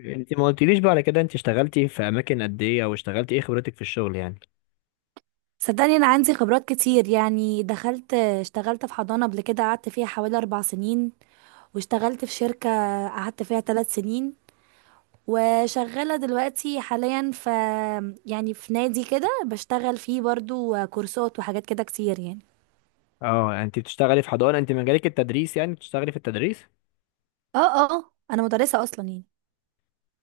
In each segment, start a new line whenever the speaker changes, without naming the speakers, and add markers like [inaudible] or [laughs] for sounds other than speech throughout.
إيه. انت ما قلتليش بقى على كده، انت اشتغلتي في اماكن قد ايه، او اشتغلتي ايه، خبرتك في الشغل يعني؟
صدقني، انا عندي خبرات كتير، يعني دخلت اشتغلت في حضانة قبل كده، قعدت فيها حوالي 4 سنين، واشتغلت في شركة قعدت فيها 3 سنين، وشغالة دلوقتي حاليا في، يعني في نادي كده بشتغل فيه برضو كورسات وحاجات كده كتير يعني.
اه انت بتشتغلي في حضانه، انت مجالك التدريس يعني، بتشتغلي في التدريس؟
اه اه، انا مدرسة اصلا يعني.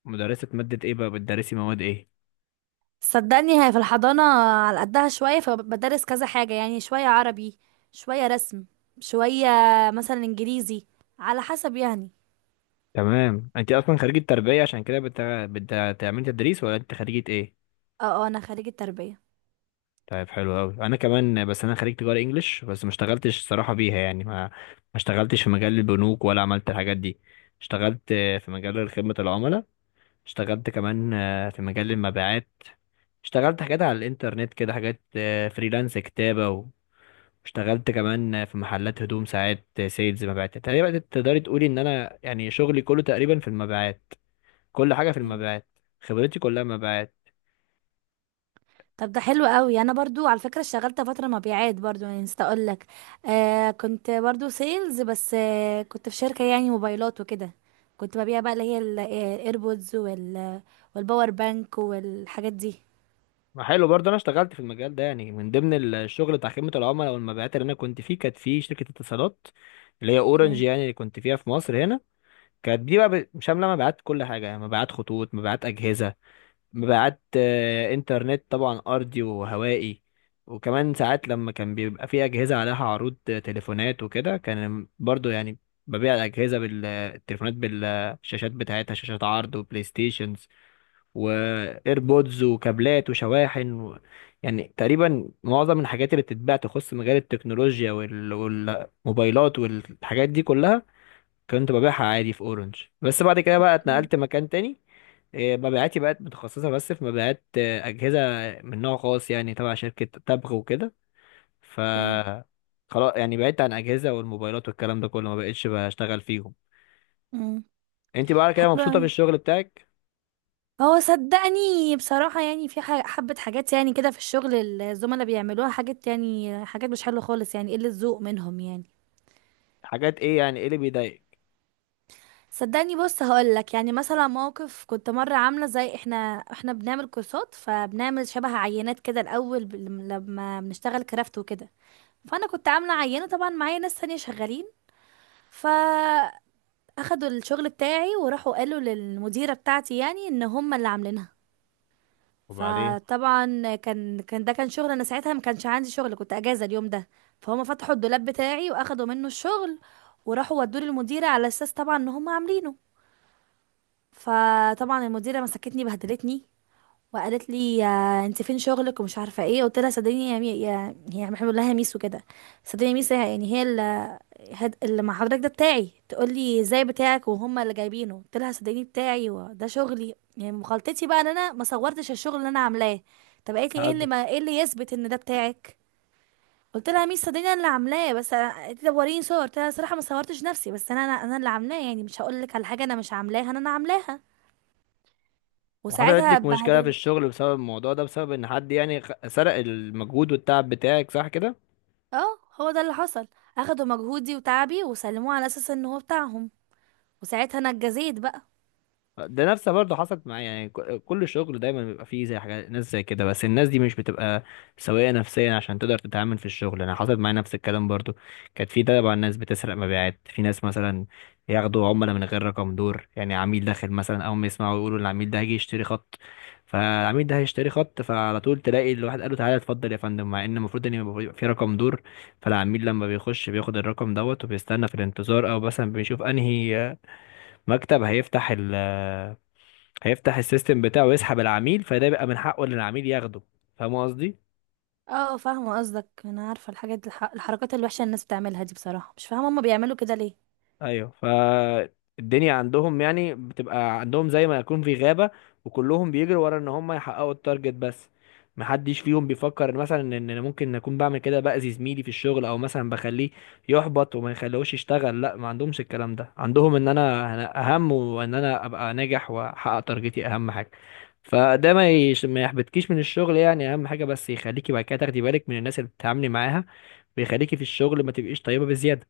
مدرسه ماده ايه بقى، بتدرسي مواد ايه؟
صدقني هي في الحضانة على قدها شوية، فبدرس كذا حاجة، يعني شوية عربي، شوية رسم، شوية مثلا انجليزي، على حسب يعني.
تمام. انت اصلا خريجه تربيه عشان كده بتعملي تدريس، ولا انت خريجه ايه؟
اه اه، انا خريجة تربية.
طيب، حلو قوي. انا كمان، بس انا خريج تجاره انجلش، بس ما اشتغلتش الصراحه بيها يعني ما اشتغلتش في مجال البنوك، ولا عملت الحاجات دي. اشتغلت في مجال خدمه العملاء. اشتغلت كمان في مجال المبيعات. اشتغلت حاجات على الانترنت كده، حاجات فريلانس كتابة. واشتغلت كمان في محلات هدوم ساعات سيلز، مبيعات. تقريبا تقدري تقولي ان انا يعني شغلي كله تقريبا في المبيعات. كل حاجة في
اوكي.
المبيعات. خبرتي كلها مبيعات.
طب ده حلو قوي، انا برضو على فكره اشتغلت فتره مبيعات برضو، يعني نسيت اقول لك. كنت برضو سيلز، بس كنت في شركه، يعني موبايلات وكده، كنت ببيع بقى اللي هي الايربودز وال، والباور بانك والحاجات دي.
ما حلو برضه. انا اشتغلت في المجال ده يعني، من ضمن الشغل بتاع خدمة العملاء والمبيعات اللي انا كنت فيه، كانت في شركة اتصالات اللي هي اورنج
اوكي
يعني، اللي كنت فيها في مصر هنا. كانت دي بقى شاملة مبيعات كل حاجة، يعني مبيعات خطوط، مبيعات أجهزة، مبيعات انترنت طبعا ارضي وهوائي. وكمان ساعات لما كان بيبقى في اجهزه عليها عروض تليفونات وكده، كان برضو يعني ببيع الاجهزه بالتليفونات، بالشاشات بتاعتها، شاشات عرض وبلاي ستيشنز وايربودز وكابلات وشواحن يعني تقريبا معظم الحاجات اللي بتتباع تخص مجال التكنولوجيا والموبايلات والحاجات دي كلها، كنت ببيعها عادي في اورنج. بس بعد كده بقى اتنقلت مكان تاني. إيه، مبيعاتي بقت متخصصة بس في مبيعات أجهزة من نوع خاص يعني، تبع شركة تبغ وكده. ف
اوكي.
خلاص يعني بعدت عن أجهزة والموبايلات والكلام ده كله، ما بقتش بشتغل فيهم.
امم
انت بقى كده
حلو
مبسوطة
قوي.
في الشغل بتاعك؟
هو صدقني بصراحه، يعني في حبه حاجات يعني كده في الشغل، الزملاء بيعملوها حاجات، يعني حاجات مش حلوه خالص، يعني قله ذوق منهم يعني.
حاجات ايه يعني، ايه اللي بيضايقك؟
صدقني بص هقولك، يعني مثلا موقف كنت مرة عاملة، زي احنا بنعمل كورسات، فبنعمل شبه عينات كده الأول، لما بنشتغل كرافت وكده. فأنا كنت عاملة عينة، طبعا معايا ناس تانية شغالين. فأخدوا الشغل بتاعي وراحوا قالوا للمديرة بتاعتي، يعني ان هم اللي عاملينها.
وبعدين؟
فطبعا كان ده كان شغل، انا ساعتها ما كانش عندي شغل، كنت اجازه اليوم ده. فهم فتحوا الدولاب بتاعي واخدوا منه الشغل، وراحوا ودوه للمديره، على اساس طبعا ان هم عاملينه. فطبعا المديره مسكتني بهدلتني، وقالت لي، انت فين شغلك ومش عارفه ايه. قلت لها، صدقيني يا يا هي بنقول لها ميس وكده. صدقيني يا ميس، يعني هي اللي اللي مع حضرتك ده بتاعي، تقول لي ازاي بتاعك وهم اللي جايبينه. قلت لها صدقيني بتاعي، وده شغلي، يعني مخالطتي بقى ان انا ما صورتش الشغل اللي انا عاملاه. طب قالت لي ايه اللي
هقدر.
ما... ايه اللي يثبت ان ده بتاعك. قلت لها يا ميس صدقيني انا اللي عاملاه، بس قالت لي طب وريني صور. قلت لها صراحه ما صورتش نفسي، بس انا انا أنا اللي عاملاه، يعني مش هقول لك على حاجه انا مش عاملاها، انا عاملاها.
وحصلت
وساعتها
لك مشكلة في
اتبهدلت.
الشغل بسبب الموضوع ده، بسبب ان حد يعني سرق المجهود والتعب بتاعك، صح كده؟
اه هو ده اللي حصل، اخدوا مجهودي وتعبي وسلموه على اساس ان هو بتاعهم، وساعتها انا اتجزيت بقى.
ده نفسها برضه حصلت معايا. يعني كل شغل دايما بيبقى فيه زي حاجات ناس زي كده، بس الناس دي مش بتبقى سوية نفسيا عشان تقدر تتعامل في الشغل. انا حصلت معايا نفس الكلام برضه. كانت في طبعا ناس بتسرق مبيعات، في ناس مثلا ياخدوا عملاء من غير رقم دور، يعني عميل داخل مثلا، اول ما يسمعوا يقولوا العميل ده هيجي يشتري خط، فالعميل ده هيشتري خط، فعلى طول تلاقي الواحد قال له تعالى اتفضل يا فندم، مع ان المفروض ان يبقى في رقم دور. فالعميل لما بيخش بياخد الرقم دوت وبيستنى في الانتظار، او مثلا بيشوف انهي مكتب هيفتح هيفتح السيستم بتاعه ويسحب العميل، فده بيبقى من حقه ان العميل ياخده. فاهم قصدي؟
اه فاهمه قصدك، انا عارفه الحاجات الحركات الوحشه اللي الناس بتعملها دي، بصراحه مش فاهمه هما بيعملوا كده ليه.
ايوه. فالدنيا عندهم يعني بتبقى عندهم زي ما يكون في غابة، وكلهم بيجروا ورا ان هم يحققوا التارجت بس. محدش فيهم بيفكر إن مثلا ان انا ممكن اكون بعمل كده، باذي زميلي في الشغل، او مثلا بخليه يحبط وما يخليهوش يشتغل. لا، ما عندهمش الكلام ده، عندهم ان انا اهم، وان انا ابقى ناجح واحقق تارجتي اهم حاجة. فده ما يحبطكيش من الشغل يعني، اهم حاجه بس يخليكي بعد كده تاخدي بالك من الناس اللي بتتعاملي معاها، ويخليكي في الشغل ما تبقيش طيبه بزياده.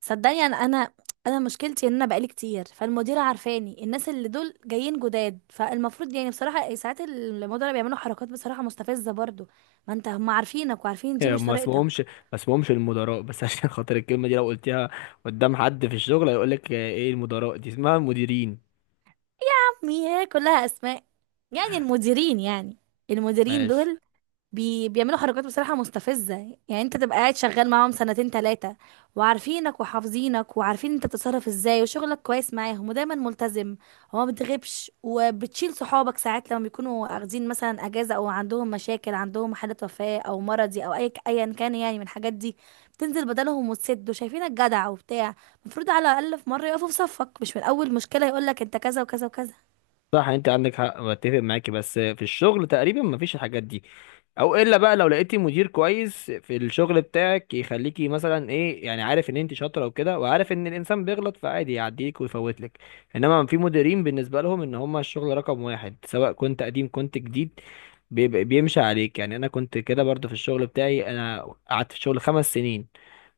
صدقني انا انا مشكلتي، ان انا بقالي كتير فالمديره عارفاني، الناس اللي دول جايين جداد، فالمفروض يعني بصراحه ساعات المديره بيعملوا حركات بصراحه مستفزه برضو، ما انت هم عارفينك وعارفين
[laughs]
دي
يعني
مش
ما
طريقتك.
اسمهمش ما اسمهمش المدراء بس. [laughs] عشان خاطر الكلمه دي لو قلتيها قدام حد في الشغل هيقول لك ايه المدراء دي، اسمها المديرين.
عمي هي كلها اسماء، يعني المديرين يعني، المديرين
ماشي.
دول بيعملوا حركات بصراحة مستفزة. يعني انت تبقى قاعد شغال معاهم سنتين تلاتة، وعارفينك وحافظينك وعارفين انت بتتصرف ازاي، وشغلك كويس معاهم، ودايما ملتزم، وما بتغيبش، وبتشيل صحابك ساعات لما بيكونوا اخذين مثلا اجازة، او عندهم مشاكل، عندهم حالة وفاة او مرضي او اي ايا كان يعني من الحاجات دي، بتنزل بدلهم وتسد، وشايفينك جدع وبتاع. المفروض على الاقل في مرة يقفوا في صفك، مش من اول مشكلة يقولك انت كذا وكذا وكذا.
صح، انت عندك حق، بتفق معاكي. بس في الشغل تقريبا ما فيش الحاجات دي، او الا بقى لو لقيتي مدير كويس في الشغل بتاعك، يخليكي مثلا ايه يعني، عارف ان انت شاطره وكده، وعارف ان الانسان بيغلط فعادي يعديك ويفوتلك. انما في مديرين بالنسبه لهم ان هم الشغل رقم واحد، سواء كنت قديم كنت جديد، بيمشي عليك. يعني انا كنت كده برضو في الشغل بتاعي. انا قعدت في الشغل خمس سنين،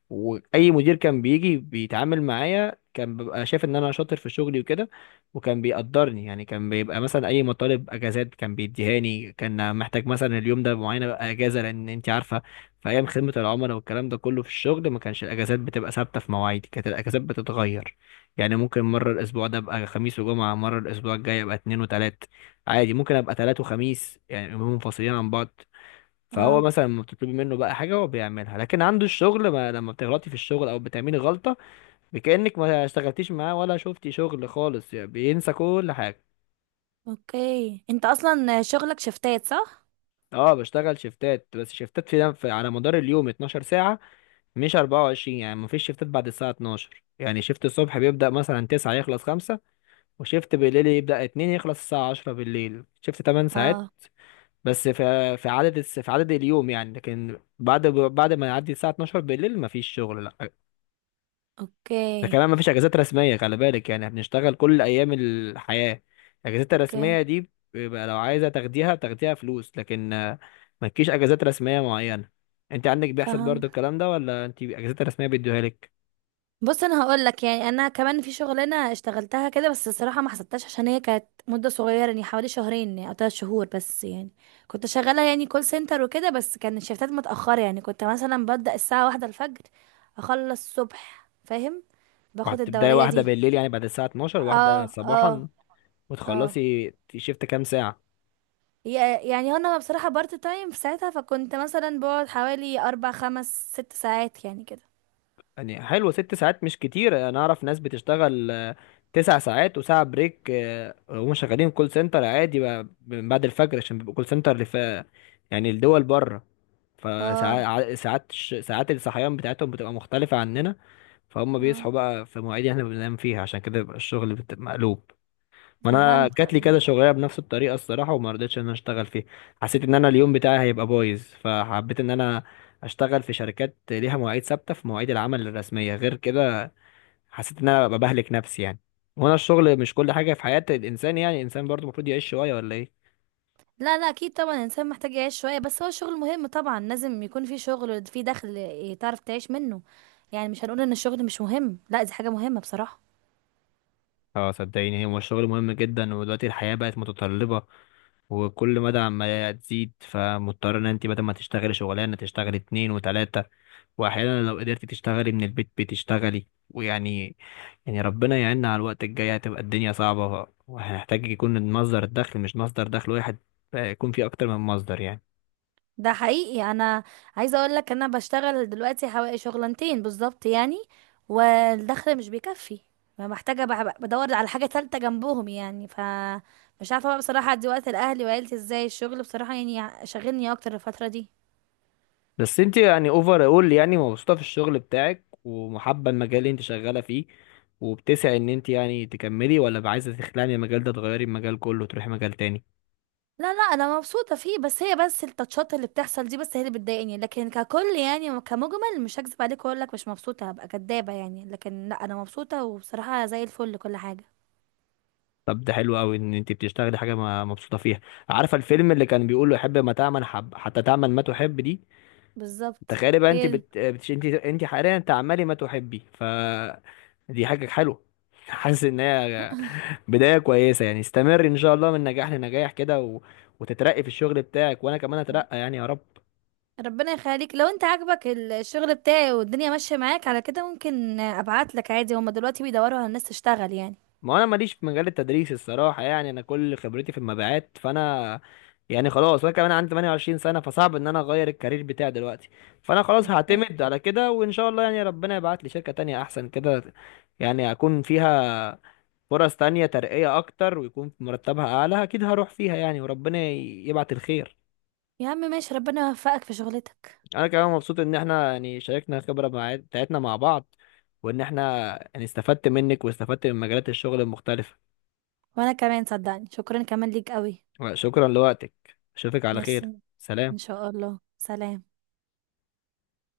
واي مدير كان بيجي بيتعامل معايا كان بيبقى شايف ان انا شاطر في شغلي وكده، وكان بيقدرني. يعني كان بيبقى مثلا اي مطالب اجازات كان بيديهاني، كان محتاج مثلا اليوم ده معينه بقى اجازه، لان انت عارفه في ايام خدمه العملاء والكلام ده كله في الشغل، ما كانش الاجازات بتبقى ثابته في مواعيدي، كانت الاجازات بتتغير. يعني ممكن مره الاسبوع ده ابقى خميس وجمعه، مره الاسبوع الجاي ابقى اتنين وتلات، عادي، ممكن ابقى تلات وخميس، يعني يومين منفصلين عن بعض. فهو
اه.
مثلا لما بتطلبي منه بقى حاجه هو بيعملها، لكن عنده الشغل، ما لما بتغلطي في الشغل او بتعملي غلطه، بكأنك ما اشتغلتيش معاه ولا شفتي شغل خالص، يعني بينسى كل حاجه.
اوكي، انت اصلا شغلك شفتات صح؟
اه، بشتغل شيفتات. بس شيفتات على مدار اليوم 12 ساعه، مش 24، يعني ما فيش شيفتات بعد الساعه 12. يعني شيفت الصبح بيبدأ مثلا 9 يخلص 5، وشيفت بالليل يبدأ 2 يخلص الساعه 10 بالليل، شيفت 8 ساعات.
اه.
بس في عدد في عدد اليوم يعني. لكن بعد ما يعدي الساعه 12 بالليل ما فيش شغل. ده
اوكي
كمان مفيش اجازات رسميه، خلي بالك، يعني بنشتغل كل ايام الحياه. الاجازات
اوكي.
الرسميه دي بيبقى لو عايزه تاخديها بتاخديها فلوس، لكن مالكيش اجازات رسميه معينه. انت عندك بيحصل
فهم.
برضو الكلام ده، ولا انت اجازات رسميه بيدوها لك؟
بص انا هقول لك، يعني انا كمان في شغلانه اشتغلتها كده، بس الصراحه ما حسبتهاش عشان هي كانت مده صغيره يعني، حوالي شهرين يعني، او 3 شهور بس يعني، كنت شغاله يعني كول سنتر وكده، بس كان الشيفتات متاخره، يعني كنت مثلا ببدا الساعه واحدة الفجر، اخلص الصبح فاهم، باخد
وهتبداي
الدوريه
واحده
دي.
بالليل، يعني بعد الساعه 12
اه.
واحده
اه.
صباحا،
اه.
وتخلصي شيفت كام ساعه؟
يعني انا بصراحه بارت تايم في ساعتها، فكنت مثلا بقعد حوالي اربع خمس ست ساعات يعني كده.
يعني حلوة، ست ساعات مش كتير. انا اعرف ناس بتشتغل تسع ساعات وساعة بريك وهم شغالين كول سنتر عادي بقى من بعد الفجر، عشان بيبقوا كول سنتر اللي في يعني الدول بره.
اه.
فساعات ساعات الصحيان بتاعتهم بتبقى مختلفة عننا. فهم
اه.
بيصحوا بقى في مواعيد يعني احنا بننام فيها، عشان كده بيبقى الشغل مقلوب. ما انا
فهمت.
جات لي كذا شغلانه بنفس الطريقه الصراحه، وما رضيتش ان انا اشتغل فيها. حسيت ان انا اليوم بتاعي هيبقى بايظ، فحبيت ان انا اشتغل في شركات ليها مواعيد ثابته في مواعيد العمل الرسميه غير كده. حسيت ان انا ببقى بهلك نفسي يعني. وانا الشغل مش كل حاجه في حياه الانسان يعني، الانسان برضو المفروض يعيش شويه، ولا ايه؟
لا لا اكيد طبعا، الانسان محتاج يعيش شويه، بس هو الشغل مهم طبعا، لازم يكون في شغل، في دخل إيه، تعرف تعيش منه، يعني مش هنقول ان الشغل مش مهم، لا دي حاجه مهمه بصراحه.
اه، صدقيني، هو الشغل مهم جدا. ودلوقتي الحياه بقت متطلبه، وكل مدى عمالة تزيد، فمضطر ان انت بدل ما تشتغلي شغلانه تشتغلي اتنين وتلاته، واحيانا لو قدرتي تشتغلي من البيت بتشتغلي ويعني، يعني ربنا يعيننا على الوقت الجاي، هتبقى الدنيا صعبة وهنحتاج يكون مصدر الدخل مش مصدر دخل واحد، يكون فيه أكتر من مصدر يعني.
ده حقيقي، انا عايزه اقول لك انا بشتغل دلوقتي حوالي شغلانتين بالظبط يعني، والدخل مش بيكفي، فمحتاجه بدور على حاجه تالتة جنبهم يعني ف، مش عارفه بقى بصراحه ادي وقت لاهلي وعيلتي ازاي، الشغل بصراحه يعني شاغلني اكتر الفتره دي.
بس أنت يعني، أوفر أول، يعني مبسوطة في الشغل بتاعك ومحبة المجال اللي أنت شغالة فيه، وبتسعي إن أنت يعني تكملي، ولا عايزة تخلعي من المجال ده، تغيري المجال كله وتروحي مجال تاني؟
لا لا انا مبسوطه فيه، بس هي بس التاتشات اللي بتحصل دي بس هي اللي بتضايقني، لكن ككل يعني كمجمل مش هكذب عليك واقول لك مش مبسوطه هبقى كدابه يعني، لكن لا انا مبسوطه وبصراحه زي الفل كل حاجه.
طب، ده حلو أوي إن أنت بتشتغلي حاجة مبسوطة فيها. عارفة الفيلم اللي كان بيقول له حب ما تعمل، حب حتى تعمل ما تحب دي؟
بالظبط.
تخيلي بقى انت
هي.
بت... بتش... انت انت حاليا تعملي ما تحبي. دي حاجة حلوة. [laughs] حاسس ان هي بداية كويسة. يعني استمر ان شاء الله من نجاح لنجاح كده وتترقي في الشغل بتاعك، وانا كمان اترقى يعني يا رب.
ربنا يخليك، لو انت عاجبك الشغل بتاعي والدنيا ماشيه معاك على كده ممكن ابعت لك عادي، هما دلوقتي بيدوروا على الناس تشتغل يعني.
ما انا ماليش في مجال التدريس الصراحة يعني، انا كل خبرتي في المبيعات. فانا يعني خلاص. وانا كمان عندي 28 سنة فصعب ان انا اغير الكارير بتاعي دلوقتي. فانا خلاص هعتمد على كده، وان شاء الله يعني ربنا يبعت لي شركة تانية احسن كده، يعني اكون فيها فرص تانية، ترقية أكتر ويكون مرتبها أعلى، أكيد هروح فيها يعني. وربنا يبعت الخير.
يا عم ماشي، ربنا يوفقك في شغلتك.
أنا كمان مبسوط إن إحنا يعني شاركنا الخبرة بتاعتنا مع بعض، وإن إحنا يعني استفدت منك واستفدت من مجالات الشغل المختلفة.
وانا كمان صدقني، شكرا كمان ليك قوي.
شكرا لوقتك. أشوفك على خير.
ميرسي. ان
سلام.
شاء الله، سلام.